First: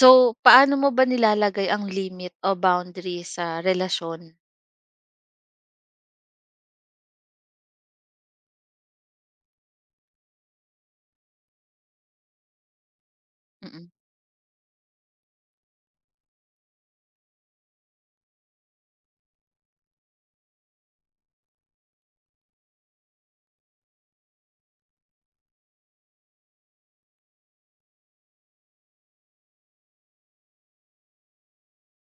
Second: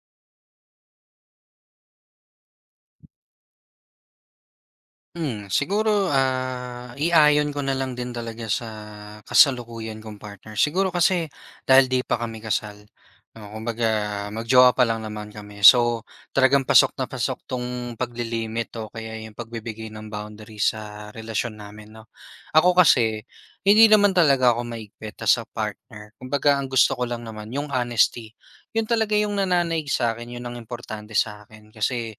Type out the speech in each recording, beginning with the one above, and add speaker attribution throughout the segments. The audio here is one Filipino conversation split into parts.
Speaker 1: So, paano mo ba nilalagay ang limit o boundary sa relasyon?
Speaker 2: Siguro, iayon ko na lang din talaga sa kasalukuyan kong partner. Siguro kasi dahil 'di pa kami kasal, no, kumbaga
Speaker 1: Mm,
Speaker 2: mag-jowa pa lang naman kami. So, talagang pasok na pasok 'tong paglilimit o kaya 'yung pagbibigay ng boundary sa relasyon namin, 'no. Ako kasi, hindi naman talaga ako maigpit as a partner. Kumbaga ang gusto ko lang naman 'yung honesty. 'Yun talaga 'yung nananaig sa akin, 'yun ang importante sa akin kasi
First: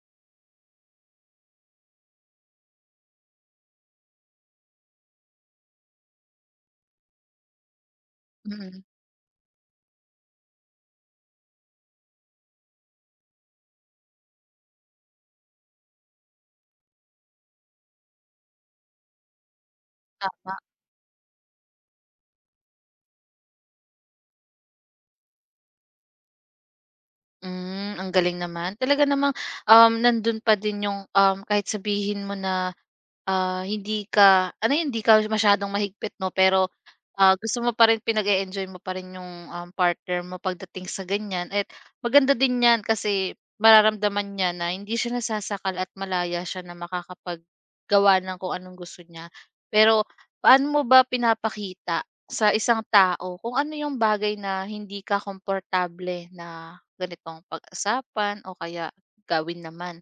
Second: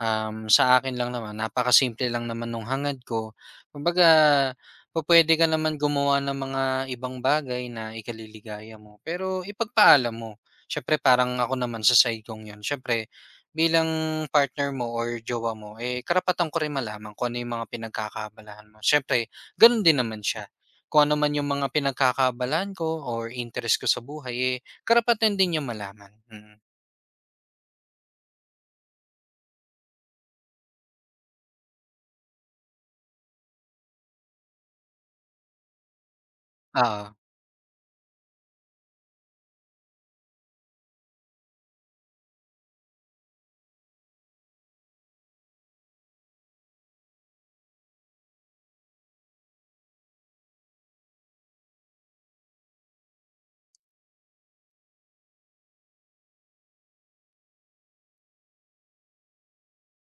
Speaker 2: Sa akin lang naman napakasimple lang naman nung hangad ko. Kumbaga pupuwede ka naman gumawa ng mga ibang bagay na ikaliligaya
Speaker 1: mm,
Speaker 2: mo, pero ipagpaalam mo. Siyempre parang ako naman sa side kong 'yun, siyempre bilang partner mo or jowa mo, eh, karapatan ko rin malaman kung ano yung mga pinagkakabalahan mo. Siyempre gano'n din naman siya.
Speaker 1: tama.
Speaker 2: Kung ano man yung mga pinagkakaabalahan ko or interest ko sa buhay, eh, karapatan din niyang malaman. Mm.
Speaker 1: Hmm, ang galing naman. Talaga namang, nandun pa din yung, kahit sabihin mo na hindi ka ano yun, hindi ka masyadong mahigpit 'no, pero,
Speaker 2: Oo.
Speaker 1: gusto mo pa rin pinag-e-enjoy mo pa rin yung, partner mo pagdating sa ganyan at maganda din 'yan kasi mararamdaman niya na hindi siya nasasakal at malaya siya na makakapaggawa ng kung anong gusto niya. Pero paano mo ba pinapakita sa isang tao kung ano yung bagay na hindi ka komportable na ganitong pag-usapan o kaya gawin naman?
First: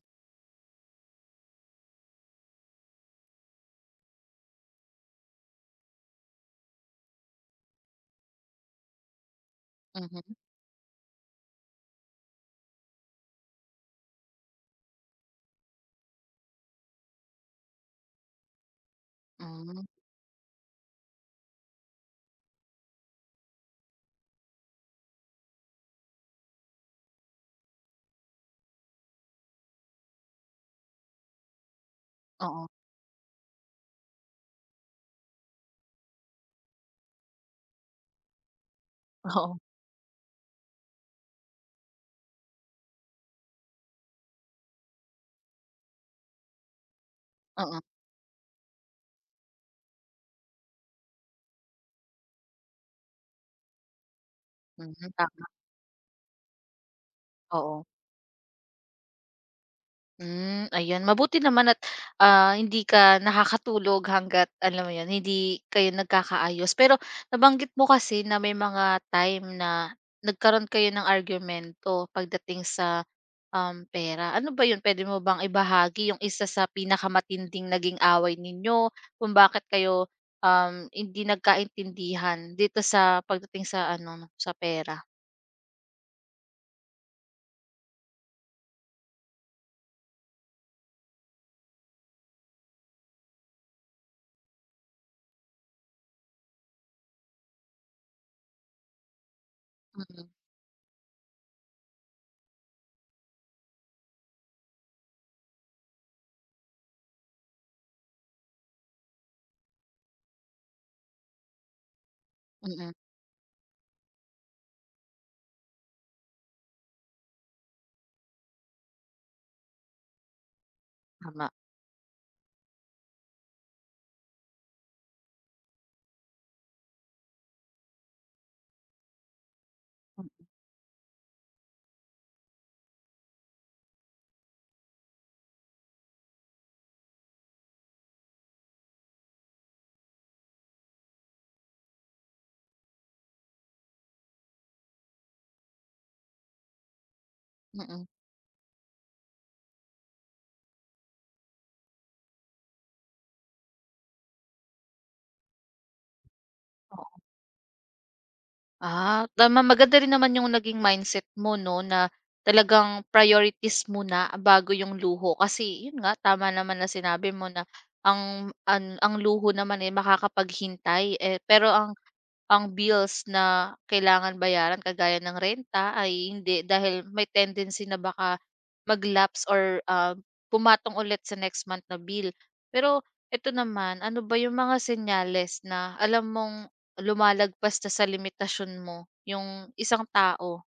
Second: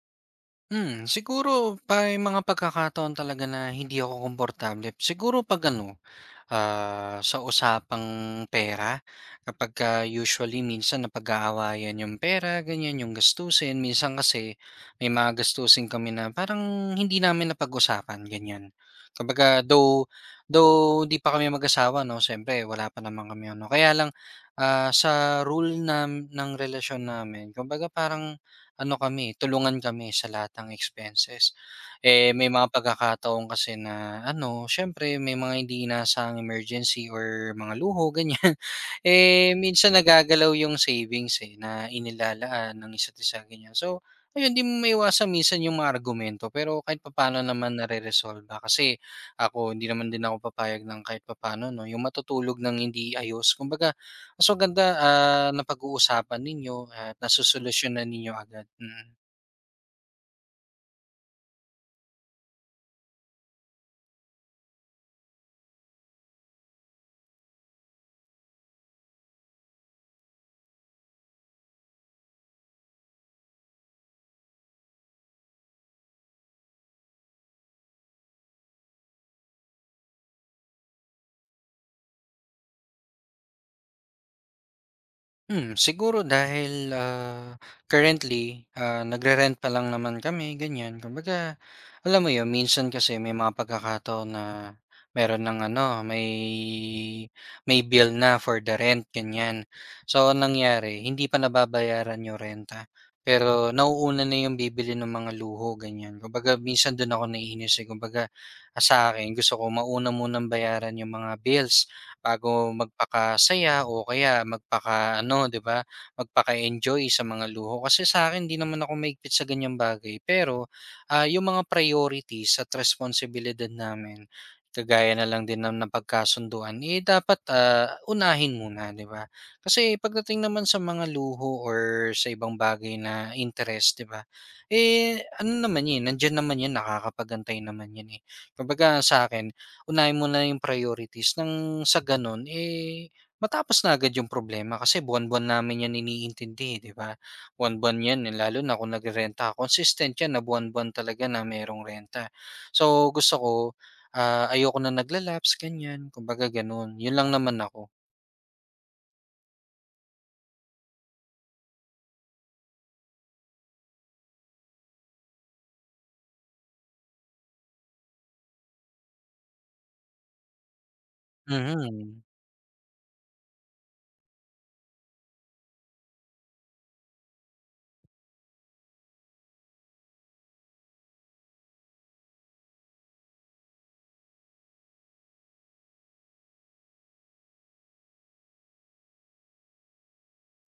Speaker 2: Siguro pa mga pagkakataon talaga na hindi ako komportable. Siguro 'pag ano, sa usapang pera. Kapagka
Speaker 1: Mhm,
Speaker 2: usually minsan napag-aawayan yung pera, ganyan, yung gastusin. Minsan kasi may mga gastusin kami na parang hindi namin napag-usapan, ganyan. Kumbaga,
Speaker 1: hmm,
Speaker 2: though di pa kami mag-asawa, no? Siyempre, wala pa naman kami, ano. Kaya lang, sa rule na, ng relasyon namin, kumbaga parang ano kami, tulungan kami sa lahat ng expenses. Eh, may
Speaker 1: oo,
Speaker 2: mga pagkakataon kasi na ano, siyempre may mga hindi inaasahang emergency or mga luho, ganyan.
Speaker 1: oo,
Speaker 2: Eh,
Speaker 1: oo.
Speaker 2: minsan nagagalaw yung savings eh, na inilalaan ng isa't isa, ganyan. So, ayun, di mo maiwasan minsan yung mga argumento. Pero kahit papaano naman
Speaker 1: Oo.
Speaker 2: nare-resolve ba? Kasi ako, hindi naman din ako papayag ng kahit papaano, no? Yung matutulog ng hindi ayos. Kumbaga, mas maganda
Speaker 1: Hmm, tama,
Speaker 2: na pag-uusapan ninyo at
Speaker 1: oo.
Speaker 2: nasusolusyonan ninyo agad. Mm.
Speaker 1: Hmm, ayun mabuti naman at, hindi ka nakakatulog hangga't alam mo yun, hindi kayo nagkakaayos. Pero nabanggit mo kasi na may mga time na nagkaroon kayo ng argumento pagdating sa, pera. Ano ba yun, puwede mo bang ibahagi yung isa sa pinakamatinding naging away ninyo kung bakit kayo, hindi nagkaintindihan dito sa pagdating sa ano, sa pera?
Speaker 2: Siguro dahil, currently, nagre-rent pa lang naman kami, ganyan. Kumbaga, alam mo yun, minsan kasi may mga pagkakataon na meron ng ano, may bill na for the rent, ganyan.
Speaker 1: Mm,
Speaker 2: So, ang nangyari hindi pa nababayaran yung renta, pero nauuna na yung bibili ng mga luho, ganyan. Kumbaga minsan dun ako naiinis, eh, kumbaga, sa akin gusto ko mauna munang bayaran yung mga bills bago
Speaker 1: mm,
Speaker 2: magpakasaya o kaya magpakaano, 'di ba, magpaka-enjoy sa mga luho. Kasi sa akin 'di naman ako mahigpit sa ganyang bagay, pero, yung
Speaker 1: tama,
Speaker 2: mga priorities at responsibilidad namin, kagaya na lang din ng napagkasunduan, eh, dapat, unahin muna, 'di ba? Kasi pagdating naman sa mga luho or sa ibang bagay na interest, 'di ba, eh, ano naman yun, nandiyan naman yun, nakakapag-antay naman yun eh. Kumbaga sa akin, unahin mo na yung priorities ng sa gano'n, eh, matapos na agad yung problema kasi buwan-buwan namin 'yan iniintindi, eh, 'di ba? Buwan-buwan
Speaker 1: mm.
Speaker 2: 'yan, eh, lalo na kung nagrerenta ako, consistent 'yan na buwan-buwan talaga na merong renta. So, gusto ko, ayoko na nagla-lapse, ganiyan, kumbaga gano'n. 'Yun lang naman ako.
Speaker 1: Ah, tama, maganda rin naman yung naging mindset mo 'no, na talagang priorities muna bago yung luho. Kasi yun nga, tama naman na sinabi mo na ang luho naman, eh, makakapaghintay, eh, pero ang
Speaker 2: Mhm.
Speaker 1: ang bills na kailangan bayaran kagaya ng renta ay hindi, dahil may tendency na baka mag-lapse or, pumatong ulit sa next month na bill. Pero eto naman, ano ba yung mga senyales na alam mong lumalagpas na sa limitasyon mo yung isang tao.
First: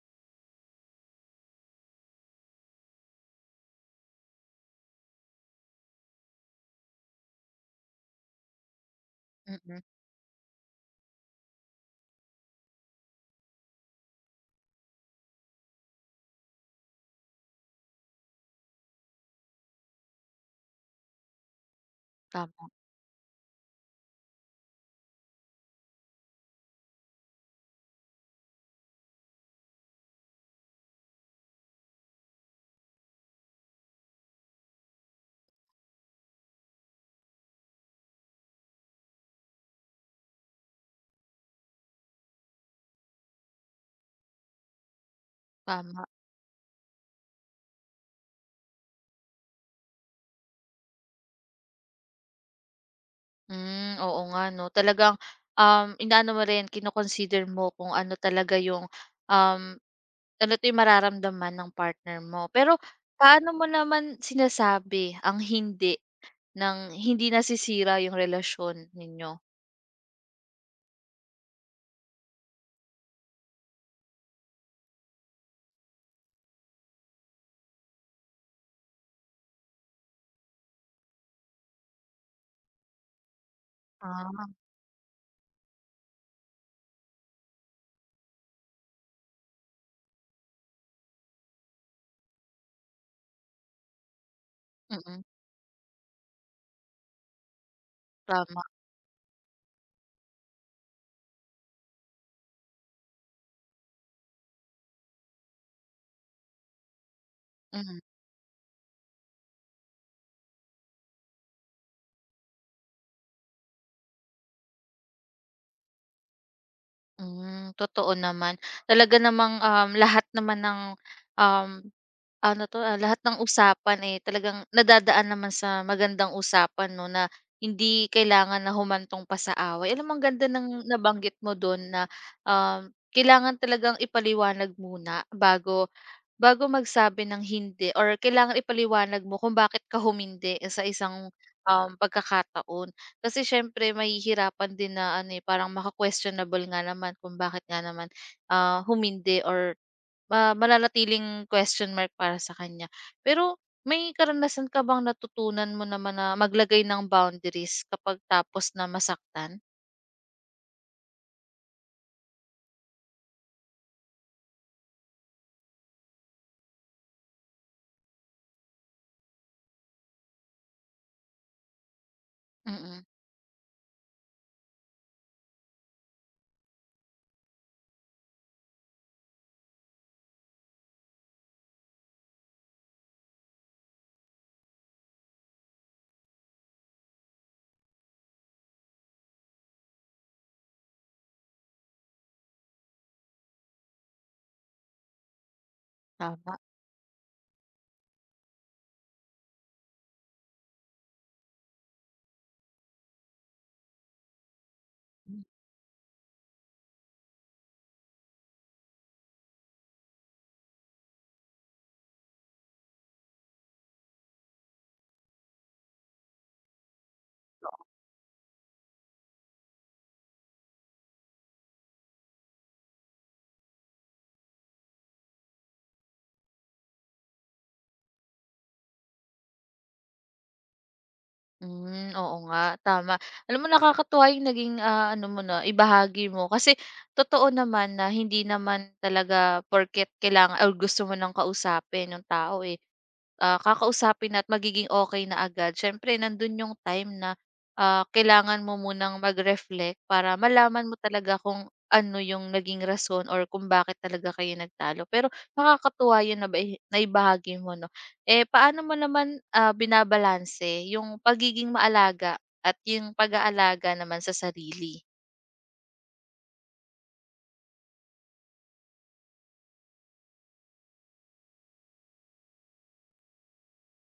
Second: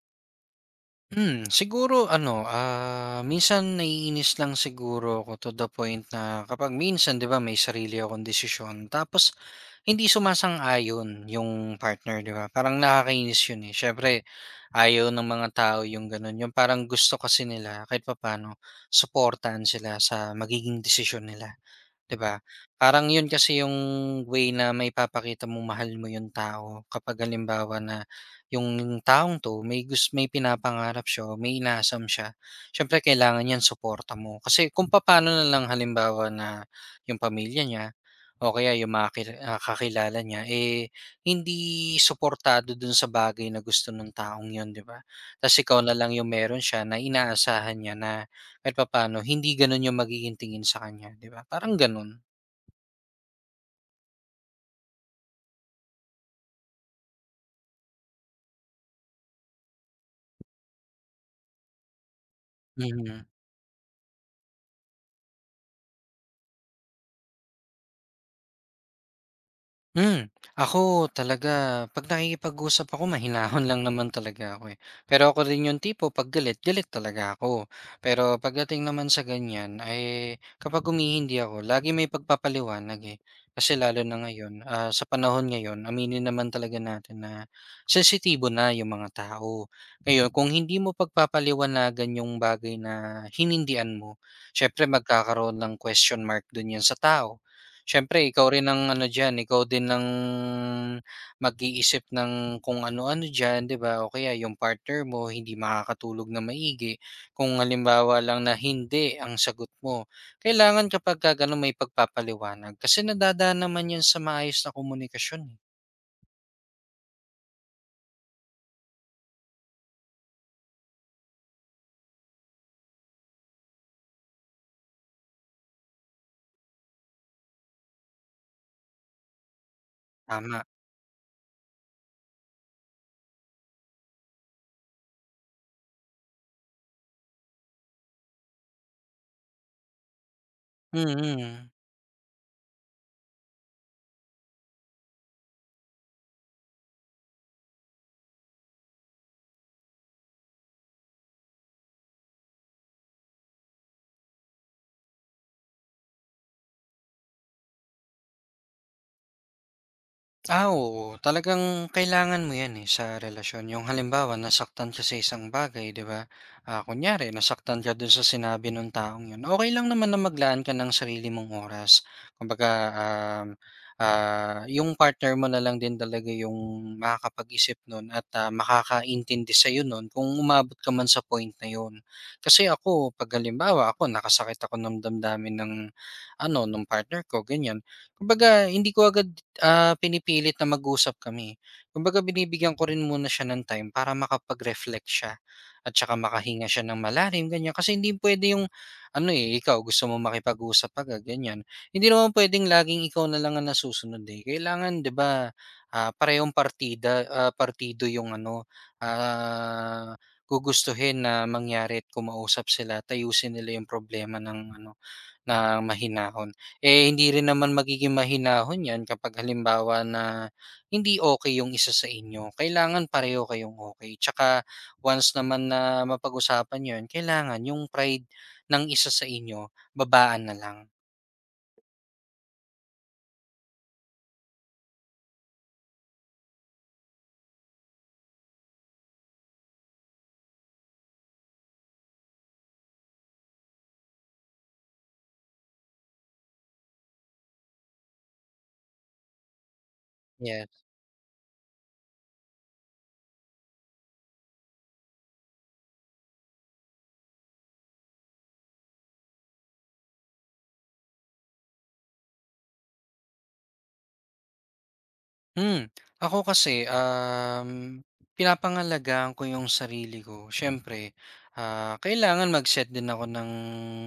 Speaker 2: Siguro ano, minsan naiinis lang siguro ako to the point na kapag minsan, 'di ba, may sarili akong desisyon tapos
Speaker 1: Mm.
Speaker 2: hindi sumasang-ayon yung partner, 'di ba? Parang nakakainis yun, eh. Siyempre ayaw ng mga tao yung gano'n, yung parang gusto kasi nila kahit papaano suportahan sila sa magiging desisyon nila. 'Di ba?
Speaker 1: Tama,
Speaker 2: Parang 'yun kasi yung way na maipapakita mong mahal mo yung tao kapag halimbawa na yung taong 'to may pinapangarap siya o may inaasam siya, siyempre kailangan niyan suporta mo. Kasi kung papaano na lang halimbawa na yung pamilya niya o kaya yung mga kakilala niya, eh, hindi suportado dun sa bagay na gusto ng taong yon, 'di ba? Tas ikaw na
Speaker 1: tama.
Speaker 2: lang yung meron siya, na inaasahan niya na kahit papaano hindi gano'n yung magiging tingin sa kanya, 'di ba? Parang gano'n.
Speaker 1: Hmm, oo nga 'no. Talagang, inaano mo rin, kino-consider mo kung ano talaga yung, um, ano 'to, yung mararamdaman ng partner mo. Pero
Speaker 2: Mm.
Speaker 1: paano mo naman sinasabi ang hindi ng hindi nasisira yung relasyon ninyo?
Speaker 2: Hmm, ako talaga 'pag nakikipag-usap ako mahinahon lang naman talaga ako, eh. Pero ako rin yung tipo 'pag galit, galit talaga ako. Pero pagdating naman sa ganiyan, ay, kapag humihindi ako lagi may pagpapaliwanag, eh. Kasi lalo na
Speaker 1: Ah,
Speaker 2: ngayon, sa panahon ngayon aminin naman talaga natin na sensitibo na yung mga tao. Ngayon kung hindi mo pagpapaliwanagan yung bagay na hinindian mo, syempre
Speaker 1: mm,
Speaker 2: magkakaroon ng question mark dun yun sa tao. Siyempre ikaw
Speaker 1: tama.
Speaker 2: rin ang ano diyan, ikaw din ang mag-iisip ng kung ano-ano diyan, 'di ba? O kaya yung partner mo hindi makakatulog na maigi kung
Speaker 1: Mm.
Speaker 2: halimbawa lang na hindi ang sagot mo. Kailangan kapagka gano'n may pagpapaliwanag kasi nadadaan naman 'yun sa maayos na komunikasyon, eh.
Speaker 1: Hmm, totoo naman. Talaga namang, lahat naman ng, um, ano 'to, lahat ng usapan, eh, talagang nadadaan naman sa magandang usapan 'no, na hindi kailangan na humantong pa sa away. Alam mo, ang ganda
Speaker 2: Tama.
Speaker 1: ng nabanggit mo dun na, um, kailangan talagang ipaliwanag muna bago Bago magsabi ng hindi, or kailangan ipaliwanag mo kung bakit ka humindi sa isang,
Speaker 2: Mm. Mm.
Speaker 1: pagkakataon. Kasi siyempre mahihirapan din na ano, eh, parang maka-questionable nga naman kung bakit nga naman, humindi or mananatiling question mark para sa kanya. Pero may karanasan ka bang natutunan mo naman na maglagay ng boundaries kapag tapos na masaktan?
Speaker 2: Ah, oo. Talagang kailangan mo 'yan, eh, sa relasyon. Yung halimbawa, nasaktan ka sa isang bagay, 'di ba? Ah, kunyari nasaktan ka dun sa sinabi nung taong 'yun, okay lang naman na maglaan ka ng sarili mong oras. Kumbaga,
Speaker 1: Mm, mm.
Speaker 2: um, yung partner mo na lang din talaga yung makakapag-isip nun at, makakaintindi sa'yo nun kung umabot ka man sa point na yun. Kasi ako 'pag halimbawa ako nakasakit ako ng damdamin ng ano, nung partner ko, ganiyan. Kumbaga hindi ko agad pinipilit na mag-usap kami. Kumbaga binibigyan ko rin muna siya ng time para makapag-reflect siya at saka
Speaker 1: Tama.
Speaker 2: makahinga siya ng malalim, ganyan. Kasi hindi pwede yung, ano eh, ikaw gusto mo makipag-usap agad, ganyan. Hindi naman pwedeng laging ikaw na lang ang nasusunod, eh. Kailangan, di ba, parehong partido yung ano, ah, gugustuhin na mangyari at kumausap sila, tayusin nila yung problema ng ano, na mahinahon. Eh, hindi rin naman magiging mahinahon 'yan kapag halimbawa na hindi okay yung isa sa inyo. Kailangan pareho kayong okay. Tsaka once naman na mapag-usapan 'yon, kailangan yung pride ng isa sa inyo babaan na lang,
Speaker 1: Hmm, oo nga, tama. Alam mo, nakakatuwa yung naging, ano mo na ibahagi mo, kasi totoo naman na hindi naman talaga porket kailangan or gusto mo ng kausapin ng tao, eh, kakausapin na at magiging okay na agad. Siyempre nandun yung time na, kailangan mo munang mag-reflect para
Speaker 2: 'yan.
Speaker 1: malaman mo talaga kung ano yung naging rason or kung bakit talaga kayo nagtalo. Pero nakakatuwa yun na naibahagi mo 'no. Eh, paano mo naman, binabalanse yung pagiging maalaga at yung pag-aalaga naman sa sarili?
Speaker 2: Hmm, ako kasi, pinapangalagaan ko yung sarili ko. Siyempre, kailangan mag-set din ako ng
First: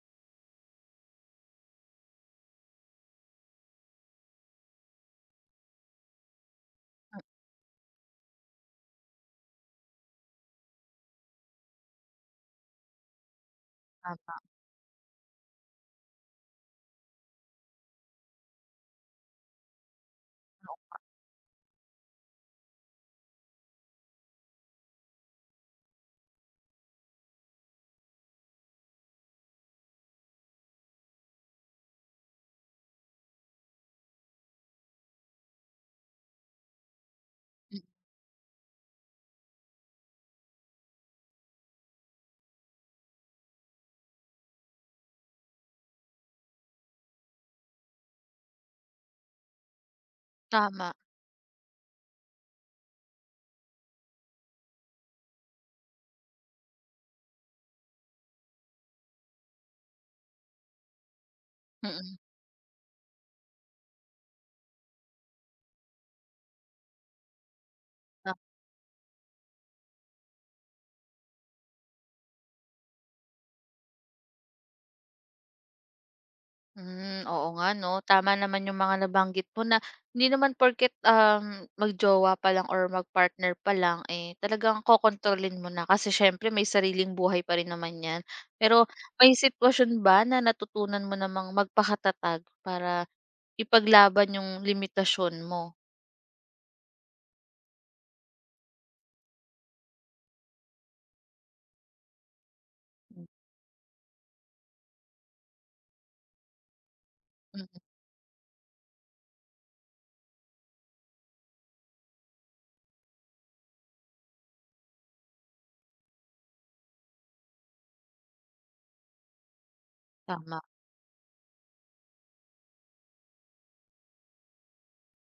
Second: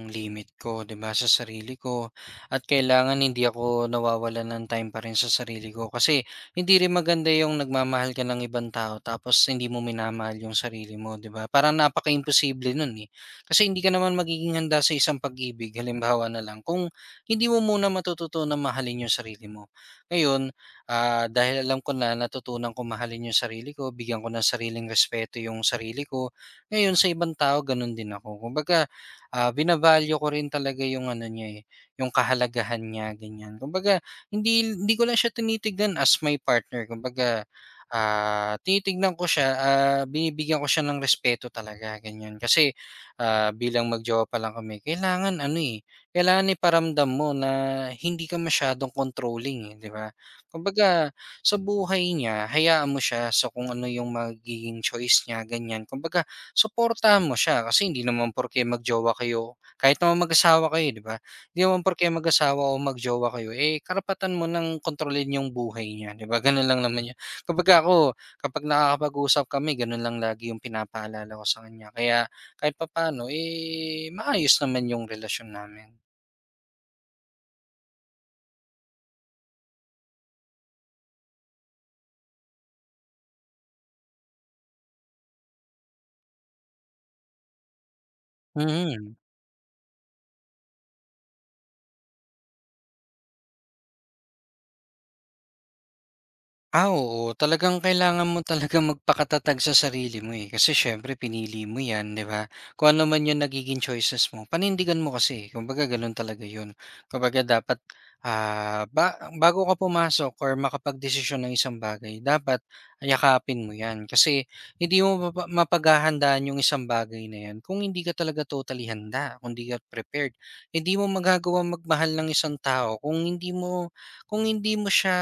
Speaker 2: limit ko, 'di ba, sa sarili ko at kailangan hindi ako nawawalan ng time pa rin sa sarili ko kasi hindi rin maganda yung nagmamahal ka ng ibang tao tapos hindi mo minamahal yung sarili mo, 'di ba? Parang napakaimposible nun, eh. Kasi hindi ka naman
Speaker 1: Tama,
Speaker 2: magiging handa sa isang pag-ibig, halimbawa na lang, kung hindi mo muna matututo na mahalin yung sarili mo. Ngayon, dahil alam ko na natutunan ko mahalin yung sarili ko, bigyan ko ng sariling respeto yung sarili ko. Ngayon sa ibang tao ganun din ako. Kumbaga, bina ko rin talaga yung ano niya eh, yung kahalagahan niya, ganyan. Kumbaga, hindi hindi ko lang siya tinitignan as my partner. Kumbaga,
Speaker 1: mm,
Speaker 2: tinitignan ko siya, binibigyan ko siya ng respeto talaga, ganyan. Kasi bilang magjowa pa lang kami, kailangan ano eh, kailangan iparamdam mo na hindi ka masyadong controlling eh, 'di ba?
Speaker 1: tama,
Speaker 2: Kumbaga sa buhay niya hayaan mo siya sa kung ano yung magiging choice niya, ganyan. Kumbaga suportahan mo siya kasi hindi naman porke mag-jowa kayo, kahit naman mag-asawa kayo, 'di ba? Hindi naman porke
Speaker 1: mm.
Speaker 2: mag-asawa o mag-jowa kayo, eh, karapatan mo ng kontrolin yung buhay niya, 'di ba, gano'n lang naman yun. Kumbaga ako,
Speaker 1: Mm,
Speaker 2: kapag nakakapag-usap kami gano'n lang lagi yung pinapaalala ko sa kanya, kaya kahit papaano, eh, maayos naman yung relasyon namin.
Speaker 1: hmm, oo nga 'no, tama naman yung mga nabanggit mo na hindi naman porket, magjowa pa lang or magpartner pa lang, eh, talagang kokontrolin mo na, kasi siyempre may sariling buhay pa rin naman 'yan. Pero
Speaker 2: Mm.
Speaker 1: may sitwasyon ba na natutunan mo namang magpakatatag para ipaglaban yung limitasyon mo?
Speaker 2: Ah, oo. Talagang kailangan mo talaga magpakatatag sa sarili mo, eh. Kasi siyempre pinili mo 'yan, 'di ba? Kung ano man 'yung nagiging choices mo, panindigan mo kasi, eh. Kumbaga gano'n talaga 'yun. Kumbaga dapat,
Speaker 1: Mm,
Speaker 2: ah, ba bago ka pumasok or makapagdesisyon ng isang bagay, dapat yakapin mo 'yan. Kasi hindi mo mapaghahandaan 'yung isang bagay na 'yan kung hindi ka talaga totally handa, kung hindi ka prepared.
Speaker 1: tama,
Speaker 2: Hindi mo magagawang magmahal ng isang tao kung hindi mo siya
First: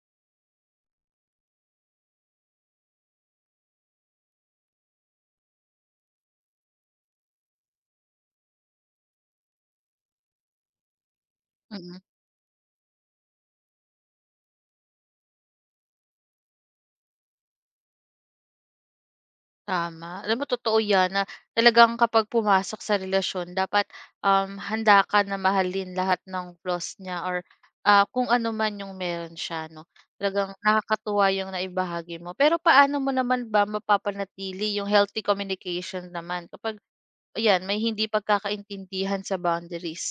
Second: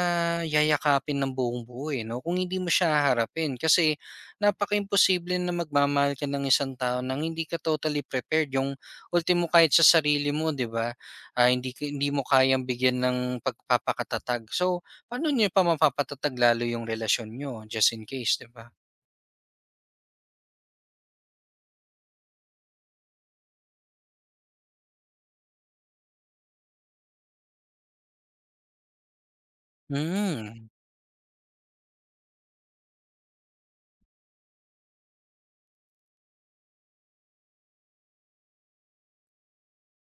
Speaker 2: yayakapin ng buong-buo, eh, 'no, kung hindi mo siya haharapin kasi napakaimposible na magmamahal ka ng isang tao ng hindi ka totally prepared, yung ultimo kahit sa sarili mo, 'di ba,
Speaker 1: mm.
Speaker 2: hindi mo kayang bigyan ng pagpapakatatag. So, paano niyo pa mapapatatag lalo yung relasyon niyo just in case, 'di ba?
Speaker 1: Tama. Alam mo, totoo 'yan na talagang kapag pumasok sa relasyon dapat, handa ka na mahalin lahat ng flaws niya or, kung ano man yung meron siya 'no. Talagang
Speaker 2: Hmm.
Speaker 1: nakakatuwa yung naibahagi mo. Pero paano mo naman ba mapapanatili yung healthy communication naman kapag ayan, may hindi pagkakaintindihan sa boundaries?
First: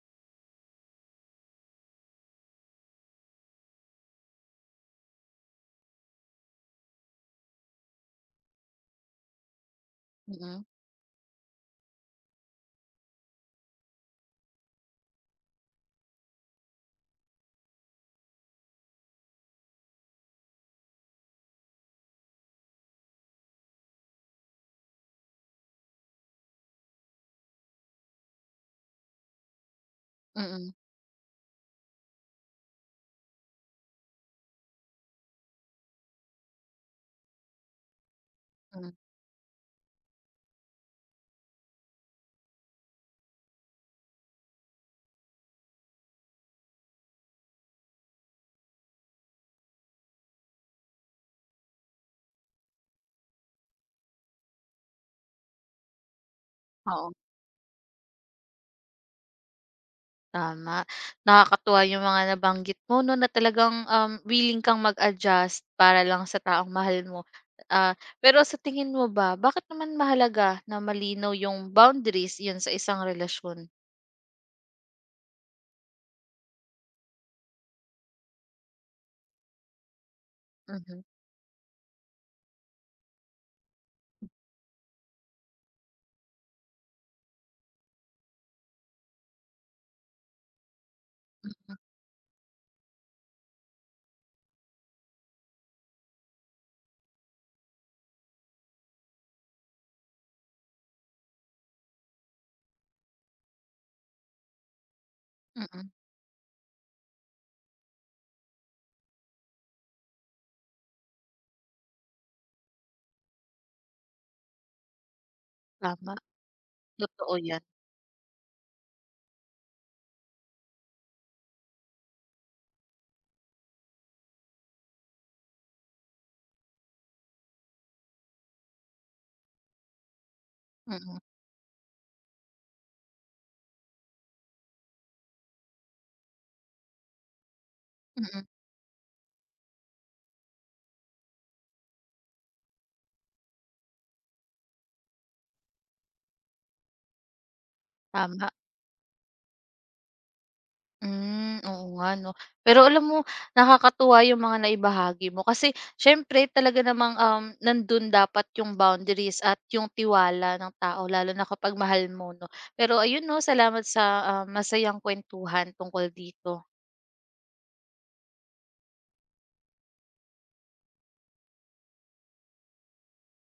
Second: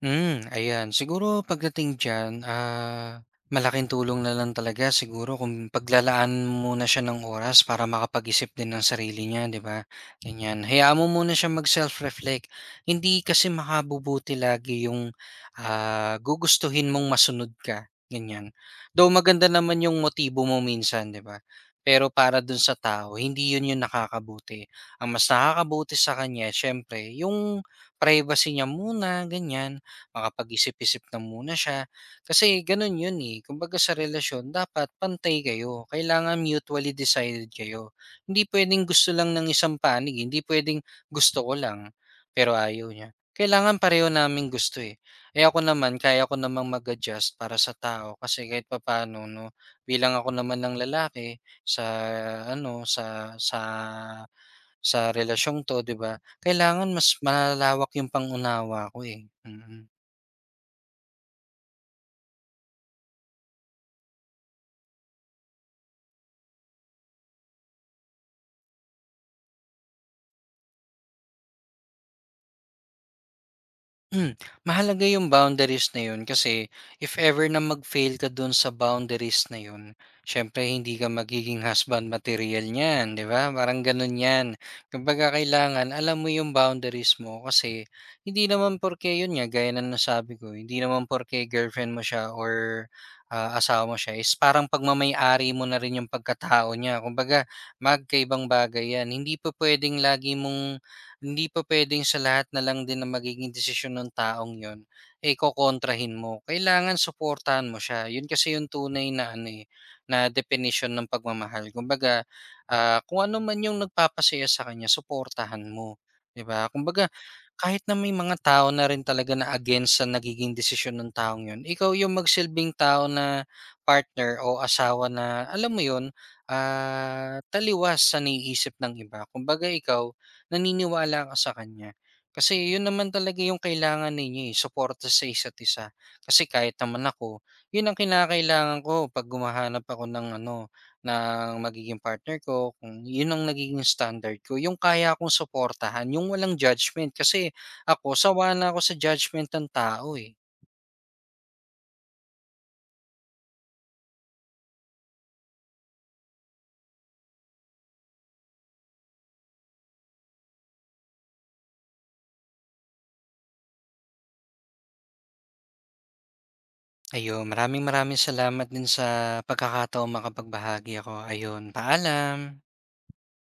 Speaker 2: Ayan. Siguro pagdating diyan, malaking tulong na lang talaga siguro kung paglalaan muna siya ng oras para makapag-isip din ng sarili niya, 'di ba? Ganyan.
Speaker 1: Mm,
Speaker 2: Hayaan mo muna siya mag-self-reflect. Hindi kasi makabubuti lagi yung gugustuhin mong masunod ka, ganyan. Though maganda naman yung motibo mo minsan, 'di ba? Pero para dun sa tao, hindi yun yung nakakabuti. Ang mas nakakabuti sa kanya, syempre, yung privacy niya muna, ganyan.
Speaker 1: mm,
Speaker 2: Makapag-isip-isip na muna siya. Kasi ganun yun eh. Kumbaga sa relasyon, dapat pantay kayo. Kailangan mutually decided kayo. Hindi pwedeng
Speaker 1: hmm,
Speaker 2: gusto lang ng isang panig, eh. Hindi pwedeng gusto ko lang, pero ayaw niya. Kailangan pareho namin gusto eh. Eh ako naman, kaya ko namang mag-adjust para sa tao. Kasi kahit papaano, no, bilang ako naman ng lalaki sa, ano, sa relasyong to, di ba? Kailangan
Speaker 1: oo.
Speaker 2: mas malalawak yung pangunawa ko eh. Mm.
Speaker 1: Tama. Nakakatuwa yung mga nabanggit mo 'no, na talagang, willing kang mag-adjust para lang sa taong mahal mo. Ah, pero sa tingin mo ba, bakit naman mahalaga na malinaw yung boundaries 'yun sa isang relasyon?
Speaker 2: Hmm, mahalaga yung boundaries na yun kasi if ever na mag-fail ka dun sa boundaries na yun, syempre hindi
Speaker 1: Mhm,
Speaker 2: ka magiging husband material niyan, 'di ba? Parang ganun 'yan. Kumbaga kailangan alam mo yung boundaries mo kasi, hindi naman porke yun nga gaya na nasabi ko, hindi naman porke girlfriend mo siya or asawa mo siya is parang pagmamay-ari mo na rin yung pagkatao niya. Kumbaga magkaibang bagay 'yan. Hindi pa pwedeng lagi mong hindi pa puwedeng sa lahat na lang din na magiging desisyon ng taong 'yun, eh,
Speaker 1: mm,
Speaker 2: kokontrahin mo. Kailangan suportahan mo siya, 'yun kasi yung tunay na ano, eh, na definition ng pagmamahal. Kumbaga, kung ano man yung nagpapasaya sa kanya suportahan mo,
Speaker 1: tama.
Speaker 2: 'di ba? Kumbaga,
Speaker 1: Totoo 'yan.
Speaker 2: kahit na may mga tao na rin talaga na against sa nagiging desisyon ng taong 'yun, ikaw yung magsilbing tao na partner o asawa na alam mo 'yun, taliwas sa naiisip ng iba. Kumbaga ikaw,
Speaker 1: Mm,
Speaker 2: naniniwala ka sa kanya. Kasi yun naman talaga yung kailangan ninyo, eh, suporta sa isa't isa. Kasi kahit naman ako, yun ang
Speaker 1: mm,
Speaker 2: kinakailangan ko 'pag humahanap ako ng ano, ng magiging partner ko, kung yun ang nagiging standard ko, yung kaya kong suportahan, yung walang judgment. Kasi ako, sawa
Speaker 1: tama.
Speaker 2: na ako sa judgment ng tao, eh.
Speaker 1: Hmm, oo nga 'no. Pero alam mo, nakakatuwa yung mga naibahagi mo kasi siyempre talaga namang, nandun dapat yung boundaries at yung tiwala ng tao lalo na kapag mahal mo 'no. Pero ayun 'no, salamat sa, masayang kuwentuhan tungkol dito.
Speaker 2: Ayun, maraming maraming salamat din sa pagkakataong makapagbahagi ako. Ayun, paalam.